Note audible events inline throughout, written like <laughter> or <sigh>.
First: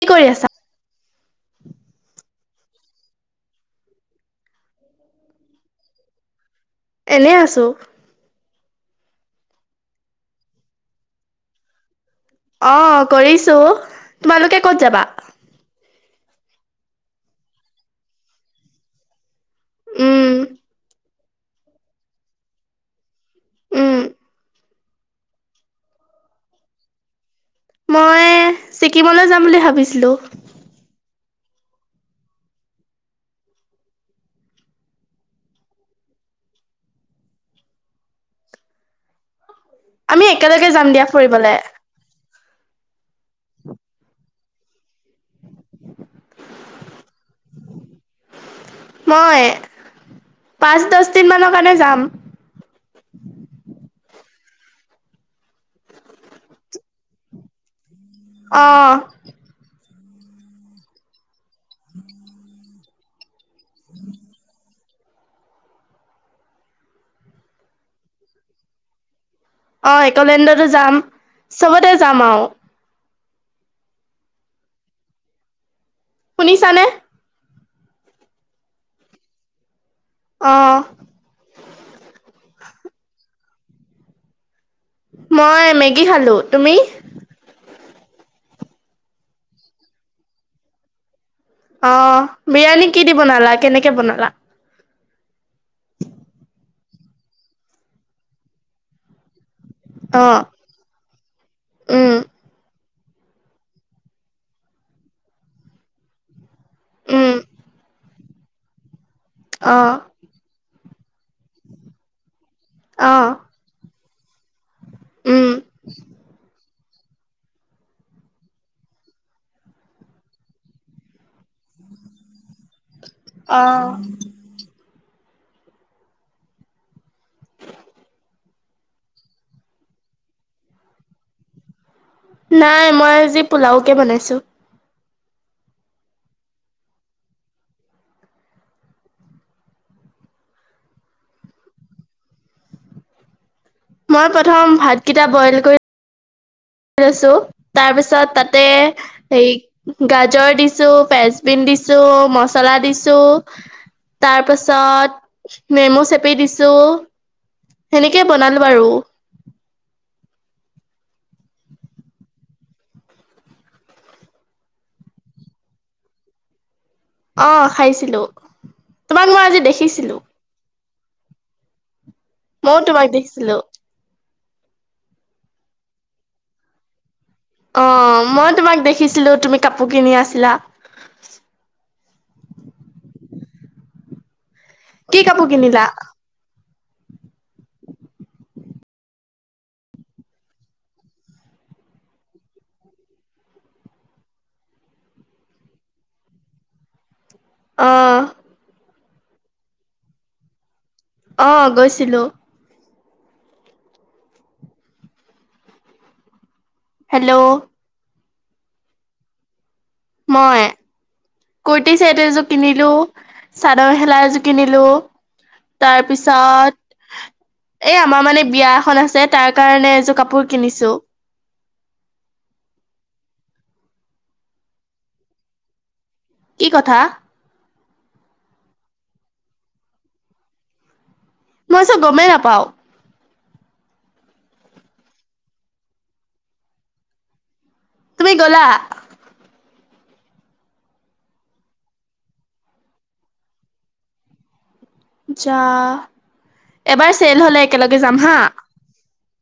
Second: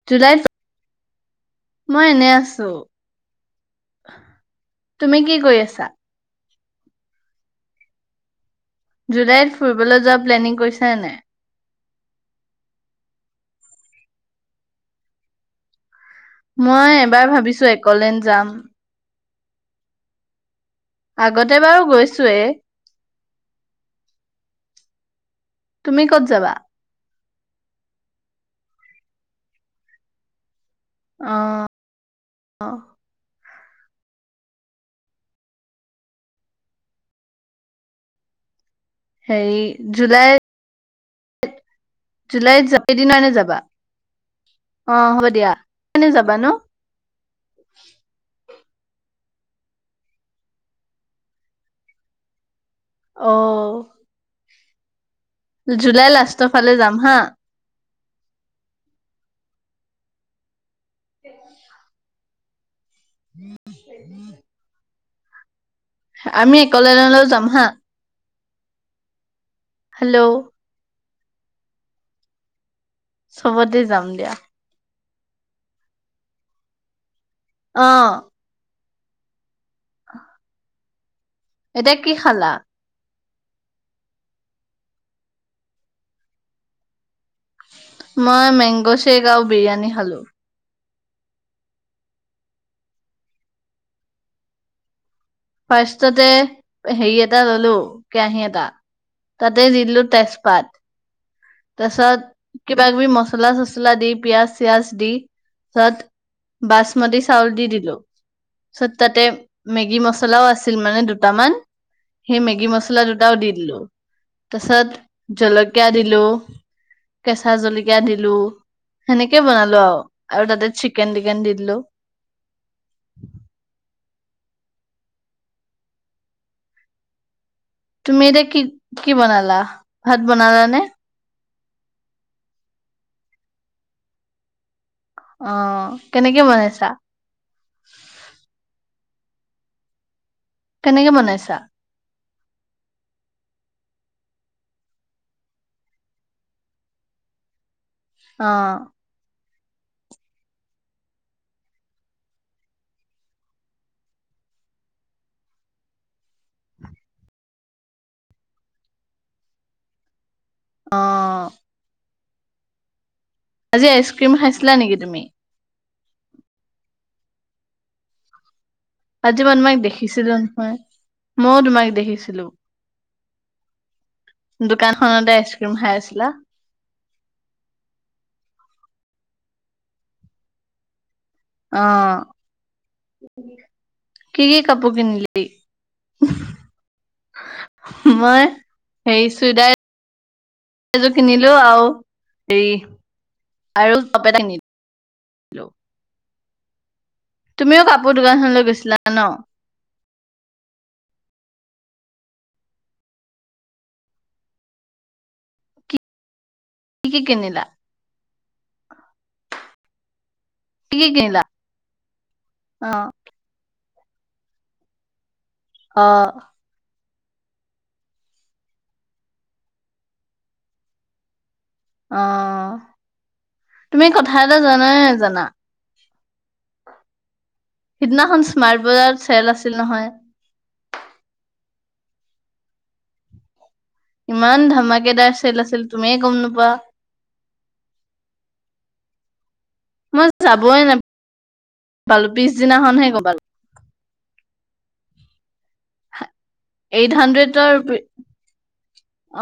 কি কৰি জুলাই, আছা? মই এনে আছ চ'- তুমি কি কৰি আছা? এনে আছো। জুলাইত ফুৰিবলৈ যোৱা প্লেনিং কৰিছে নে নাই? অ কৰিছো, তোমালোকে ক'ত যাবা? মই এবাৰ ভাবিছো, একলে যাম। উম। আগতে বাৰু গৈছোৱেই। উম। তুমি ক'ত যাবা? মই, ছিকিমলৈ যাম বুলি ভাবিছিলো। অহ, অহ। সেই আমি একেলগে যাম দিয়া। ফুৰিবলে। জুলাইত যাব, সেইদিন নে যাবা? অ হ'ব দিয়া, <inaudible> যাবা ন মই, পাঁচ দচদিন মানৰ কাৰণে যাম। অহ। জুলাই লাষ্টৰ ফালে যাম হা। অহ। উম <inaudible> উ উম <inaudible> আমি একলেলৈ যাম হা। অ, হেল্ল' একলেণ্ডতো যাম। চবতে যাম আৰু চবতে যাম দিয়া শুনিছানে। অহঁ অহ এতিয়া কি খালা? মই মেগী খালো তুমি? মই মেংগ শেক আৰু বিৰিয়ানী খালো। অ বিৰিয়ানী কি দি বনালা কেনেকে বনালা। ফাৰ্ষ্টতে হেৰি এটা ললো কেৰাহী এটা তাতে দি দিলো অ' তেজপাত। উম, তাৰপিছত কিবা কিবি মছলা চচলা দি পিয়াজ চিয়াজ দি তাত বাছ মচি উম। চাউল দি দিলো। তাৰপিছত তাতে অ' মেগী মছলাও আছিল মানে দু দুটামান সেই মেগী মছলা অ' দুটাও দি দিলো। তাৰপিছত উম, জলকীয়া দিলো। কেঁচা জলকীয়া দিলো সেনেকে বনালো আৰু আৰু তাতে চিকেন টিকেন দি দিলো। অ তুমি এতিয়া কি কি বনালা ভাত বনালানে। নাই মই আজি পোলাওকে বনাইছো। আহ কেনেকে বনাইছা। কেনেকে বনাইছা মই প্ৰথম ভাতকেইটা বইল কৰি কৰিছো। তাৰপিছত তাতে অ হেৰি গাজৰ দিছো ফেচবিন দিছো মচলা দিছো তাৰ পাছত নেমু চেপি দিছো সেনেকেই বনালো বাৰু। অহঁ আজি আইচক্ৰীম খাইছিলা নেকি তুমি। অ খাইছিলো আজি মানু মাক দেখিছিলো নহয়। মইও তোমাক দেখিছো। মই তোমাক দিখি ছিলো দোকানখনতে আইচক্ৰীম খাই আছিলা। অ মই তোমাক দেখিছিলো তুমি কাপোৰ কিনি আছিলা। আহ কি কি কাপোৰ কি কিনিলি কাপোৰ কিনিলা মই হেৰি চুইদাৰ এযোৰ কিনিলো আৰু হেৰি আৰু টপ এটা কিনিলো। অ তুমিও কাপোৰ দোকানখনলৈ গৈছিলা। ন অ গৈছিলো কি কি হেল্ল' কিনিলা মই কি কি কিনিলা কুট টিচাত এযোৰ কিনিলো, অ চা নহেলা এযো কিনিলো। তাৰ অ পিছত এ আমাৰ মানে বিয়া এখন আছে তাৰ কাৰণে এযোৰ কাপোৰ কিনিছো অ তুমি কথা এটা জানানে নাজানা? কি কথা সিদিনাখন স্মাৰ্ট বজাৰ চেল আছিল নহয়। মই চু গমেই নাপাওঁ ইমান ধমাকেদাৰ চেল আছিল তুমি গম নোপোৱা। তুমি গ'লা? মই যাবই নাপালো, পিছ দিনাখনহে গৈ পালো <unintelligible> যা এইট এবাৰ চেল হলে হাণ্ড্ৰেডৰ একেলগে যাম হা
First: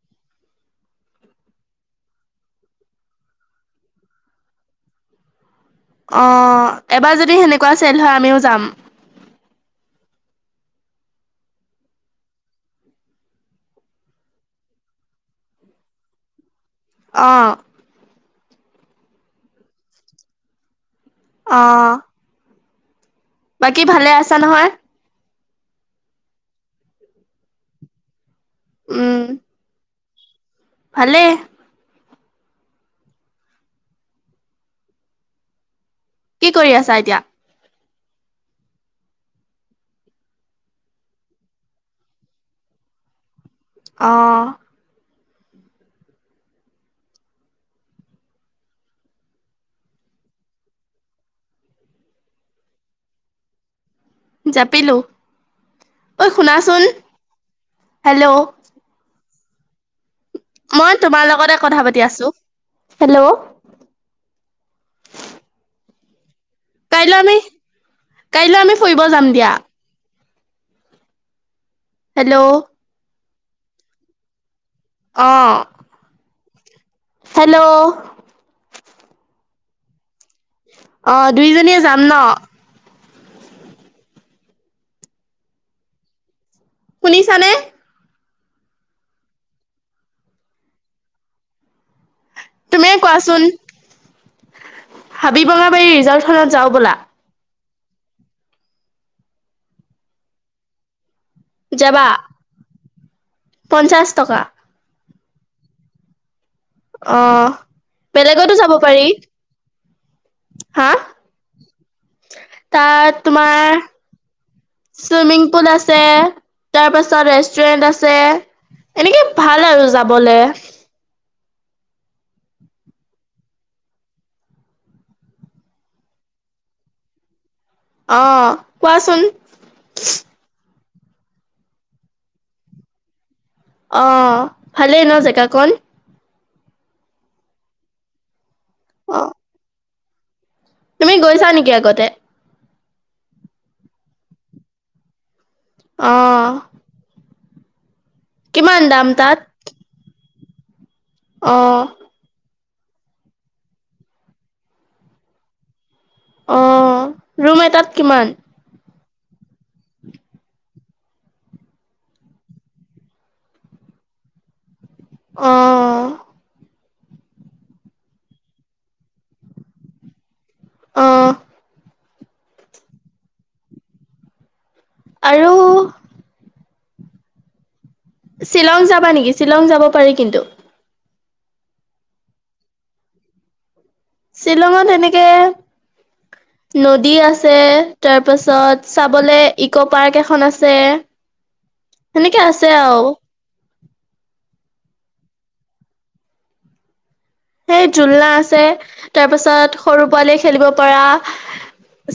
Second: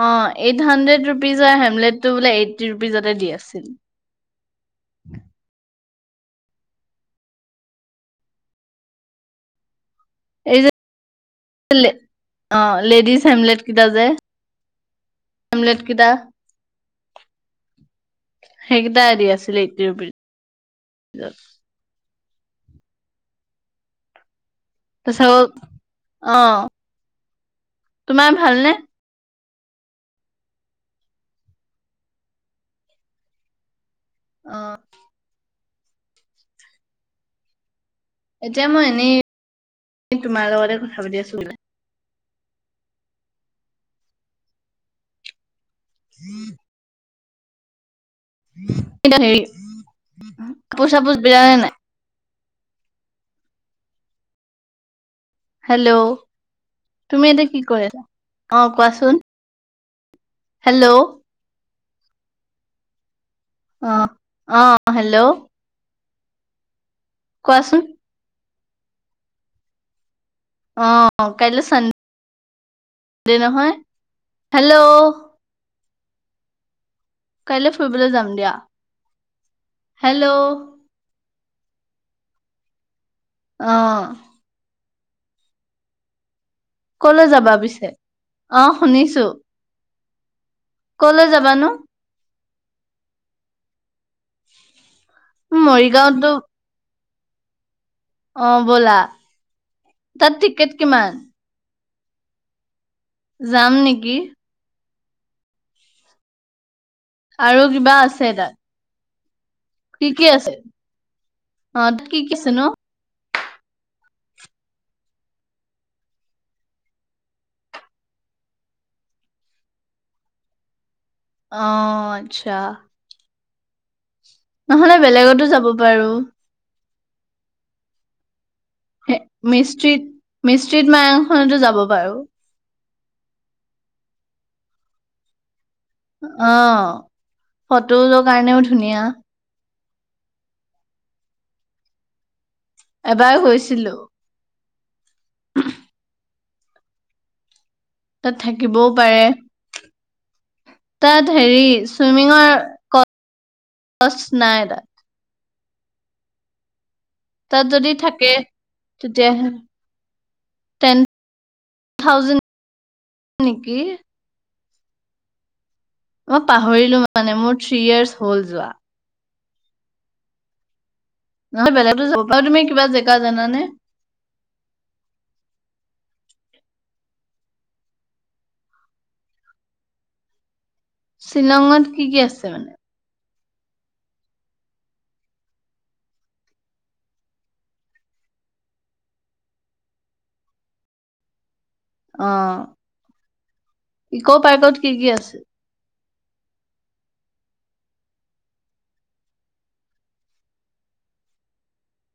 অ এইট হানড্ৰেড ৰুপিজৰ হেমলেটটো বোলে এইটটি ৰুপিজতে দি আছিল। অহ এবাৰ যদি সেনেকুৱা চেল হয় আমিও যাম এই যে অ লেডিজ হেমলেট কেইটা যে হেমলেট কিটা, অ সেইকিটা ই দি আছিলে এইটটী ৰূপিছত অ বাকী ভালে আছা নহয়? অ, তোমাৰ ভা? উম ভালে। অহ কি কৰি আছা এতিয়া? এতিয়া মই এনেই তোমাৰ লগতে কথা পাতি আছো বোলে অ হ <unintelligible> হেৰি কাপোৰ চাপোৰ বিলালে নাই? জাপিলো হেল্ল' ঐ শুনাচোন তুমি এতিয়া কি কৰিছা হেল্ল' অ কোৱাচোন হেল্ল' মই অ তোমাৰ লগতে কথা পাতি তি আছো হেল্ল' অ হেল্ল' কাইলৈ আমি কোৱাচোন কাইলৈ আমি ফুৰিব যাম দিয়া। অ কাইলৈ ছান দে হেল্ল' দে নহয়। হেল্ল' অ'। হেল্ল' কাইলৈ ফুৰিবলৈ যাম দিয়া। হেল্ল' অ' দুইজনীয়ে যাম ন। অহ। কলৈ শুনিছানে? যাবা পিছে। অ শুনিছোঁ। কলৈ যাবানো। তুমিয়েই কোৱাচোন। হাবি বঙাবাৰী ৰিজাল্ট মৰিগাঁওতো থানত যাওঁ ব'লা। অ ব'লা তাত টিকেট কিমান। যাবা যাম পঞ্চাশ নেকি। টকা অ আৰু কিবা আছে তাত বেলেগতো যাব পাৰি। কি কি আছে হা অ কি কি আছে নু। তাত তোমাৰ চুইমিং পুল আছে তাৰ পাছত ৰেষ্টুৰেন্ট আছে এনেকে ভাল আৰু যাবলে। অহ আচ্ছা নহ'লে বেলেগতো যাব পাৰোঁ। অহ। মিষ্ট্ৰতিত মি। ষ্ট্ৰ্ৰীট মায়ংখনতো যাব পাৰোঁ। অ ভালেই ন জেগা কন। অ ফটোটোৰ কাৰণেও। ধুনীয়া। অ'। তুমি গৈছা নেকি আগতে এবাৰ গৈছিলোঁ। অহ। তাত থাকিবও পাৰে। তাত? তাত হেৰি অ', চুইমিঙৰ। অ কচ নাই তাত। অ ৰুম এটাত কিমান তেতিয়া হে টেন থাউজেণ্ড নেকি? অ। ম পাহৰিলো মানে মোৰ থ্ৰ্ৰী ইয়োৰ্চ হ'ল যোৱা অ', নহয় বেলেগ যাব আৰু তুমি কিবা জেগা জানা নে? আৰু শ্বিলং যাবা নেকি শ্বিলং যাব পাৰি কিন্তু শ্বিলঙত কি কি আছে মানে শ্বিলঙত এনেকে নদী আছে তাৰপাছত চাবলে ইক' পাৰ্ক এখন আছে। সেনেকে অ', আছে আৰু ইক' পাৰ্কত কি কি আছিল? সেই জোলনা আছে তাৰ পিছত সৰু পোৱালি খেলিব পৰা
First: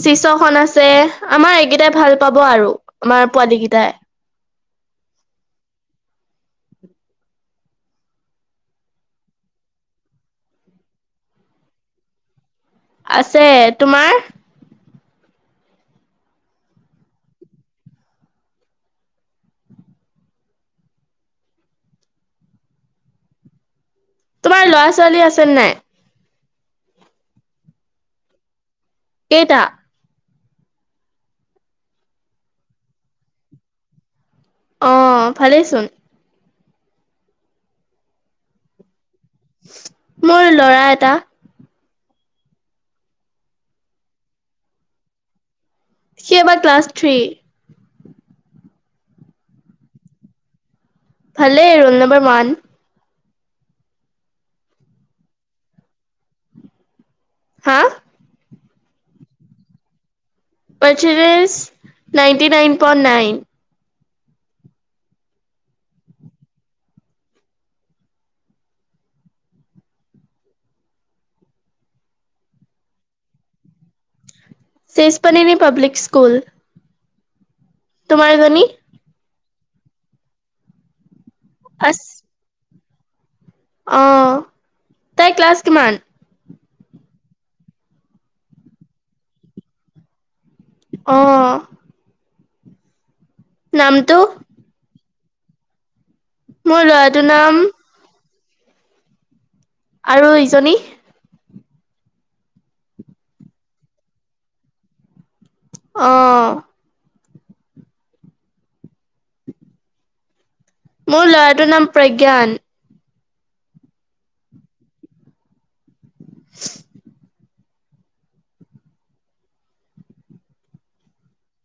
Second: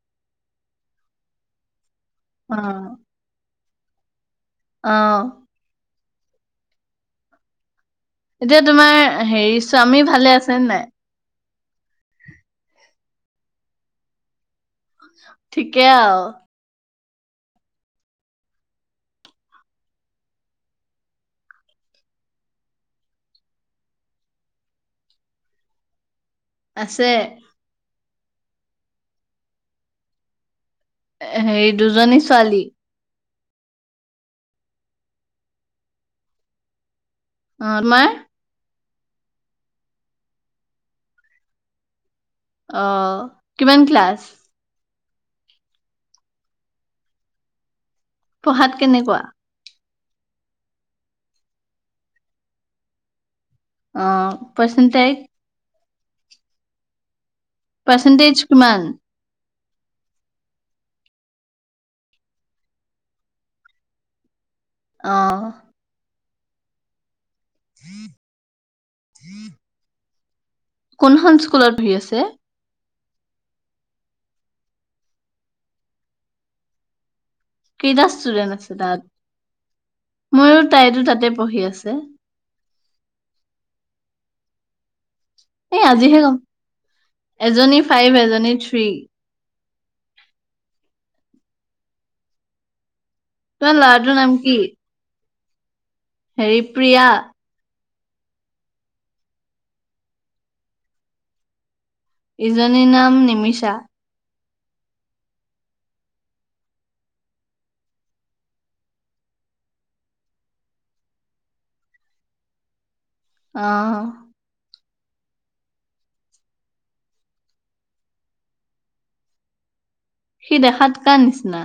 চিচখনন আছে আমাৰ এইকেইটাই ভাল। পাব আৰু আমাৰ পোৱালি কেইটা। তায় আহ এতিয়া তোমাৰ হেৰি স্বামী ভালে আছেনে নাই। আছে তোমাৰ ঠিকে আও তোমাৰ ল'ৰা ছোৱালী আছে নাই? আছে কেইটা হে দুজনী ছোৱালী অ ভালেইচোন অঁ তোমাৰ মোৰ লৰা এটা অ কিমান ক্লাছ সি এবাৰ ক্লাছ থ্ৰী। পঢ়াত কেনেকুৱা ভালেই ৰোল নম্বাৰ ওৱান অ পাছেন্তিক হা? পাৰ্চেন্টেজ কিমান percentage ninety nine point nine. আহ উম উম <unintelligible> কোনখন স্কুলত পঢ়ি আছে। ইছপানিক পাব্লিক স্কুল। কেইটা তোমাৰ ষ্টুডেন্ট জনী? আছে তাত। ময়ো তাইতো তাতে পঢ়ি আছে। আহ তাই ক্লাছ এই কিমান? আজিহে গম এজনী ফাইভ এজনী থ্ৰী অঁ তোমাৰ ল'ৰাটো নাম কি? হেৰি মোৰ প্ৰিয়া, ল'ৰাটোৰ নাম? আৰু ইজনী। ইজনীৰ নাম নিমিষা? আহ। মূল আৰু নাম প্ৰজ্ঞান। অহ। <inaudible> <unintelligible> সি দেখাত কা নিচিনা?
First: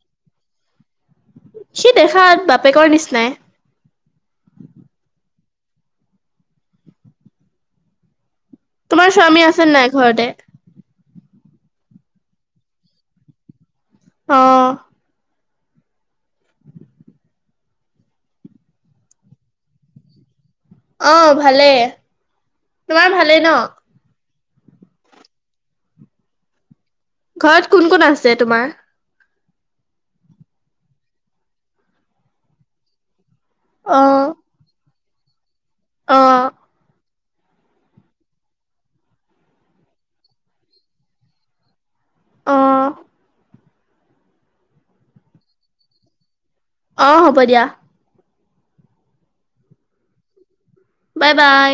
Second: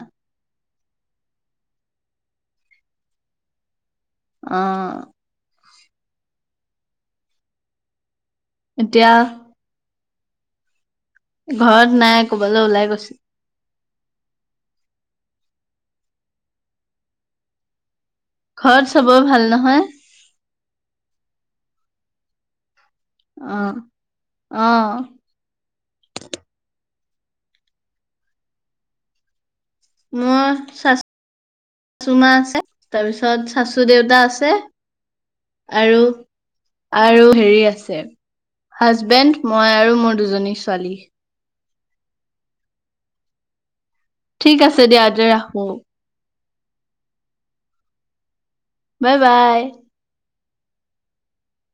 সি দেখাত বাপেকৰ নিচিনাই? অহ এতিয়া তোমাৰ স্বামী আছে নাই? ঘৰতে ঘৰত নাই ক'বালে ওলাই গৈছিলে? অ ঘৰত চবৰে ভাল নহয়? অহ ভালেই? তোমাৰ ভালেই ন। আহ ঘৰত কোন কোন আছে তোমাৰ? মোৰ চাচু মা আছে তাৰপিছত? চাচু দেউতা অ' আছে? আৰু অ' আৰু। হেৰী আছে হাজবেণ্ড মই আৰু মোৰ দুজনী ছোৱালী? অহ ঠিক আছে দিয়া ইয়াতে ৰাখো? অ হ'ব দিয়া। Bye bye. Bye bye.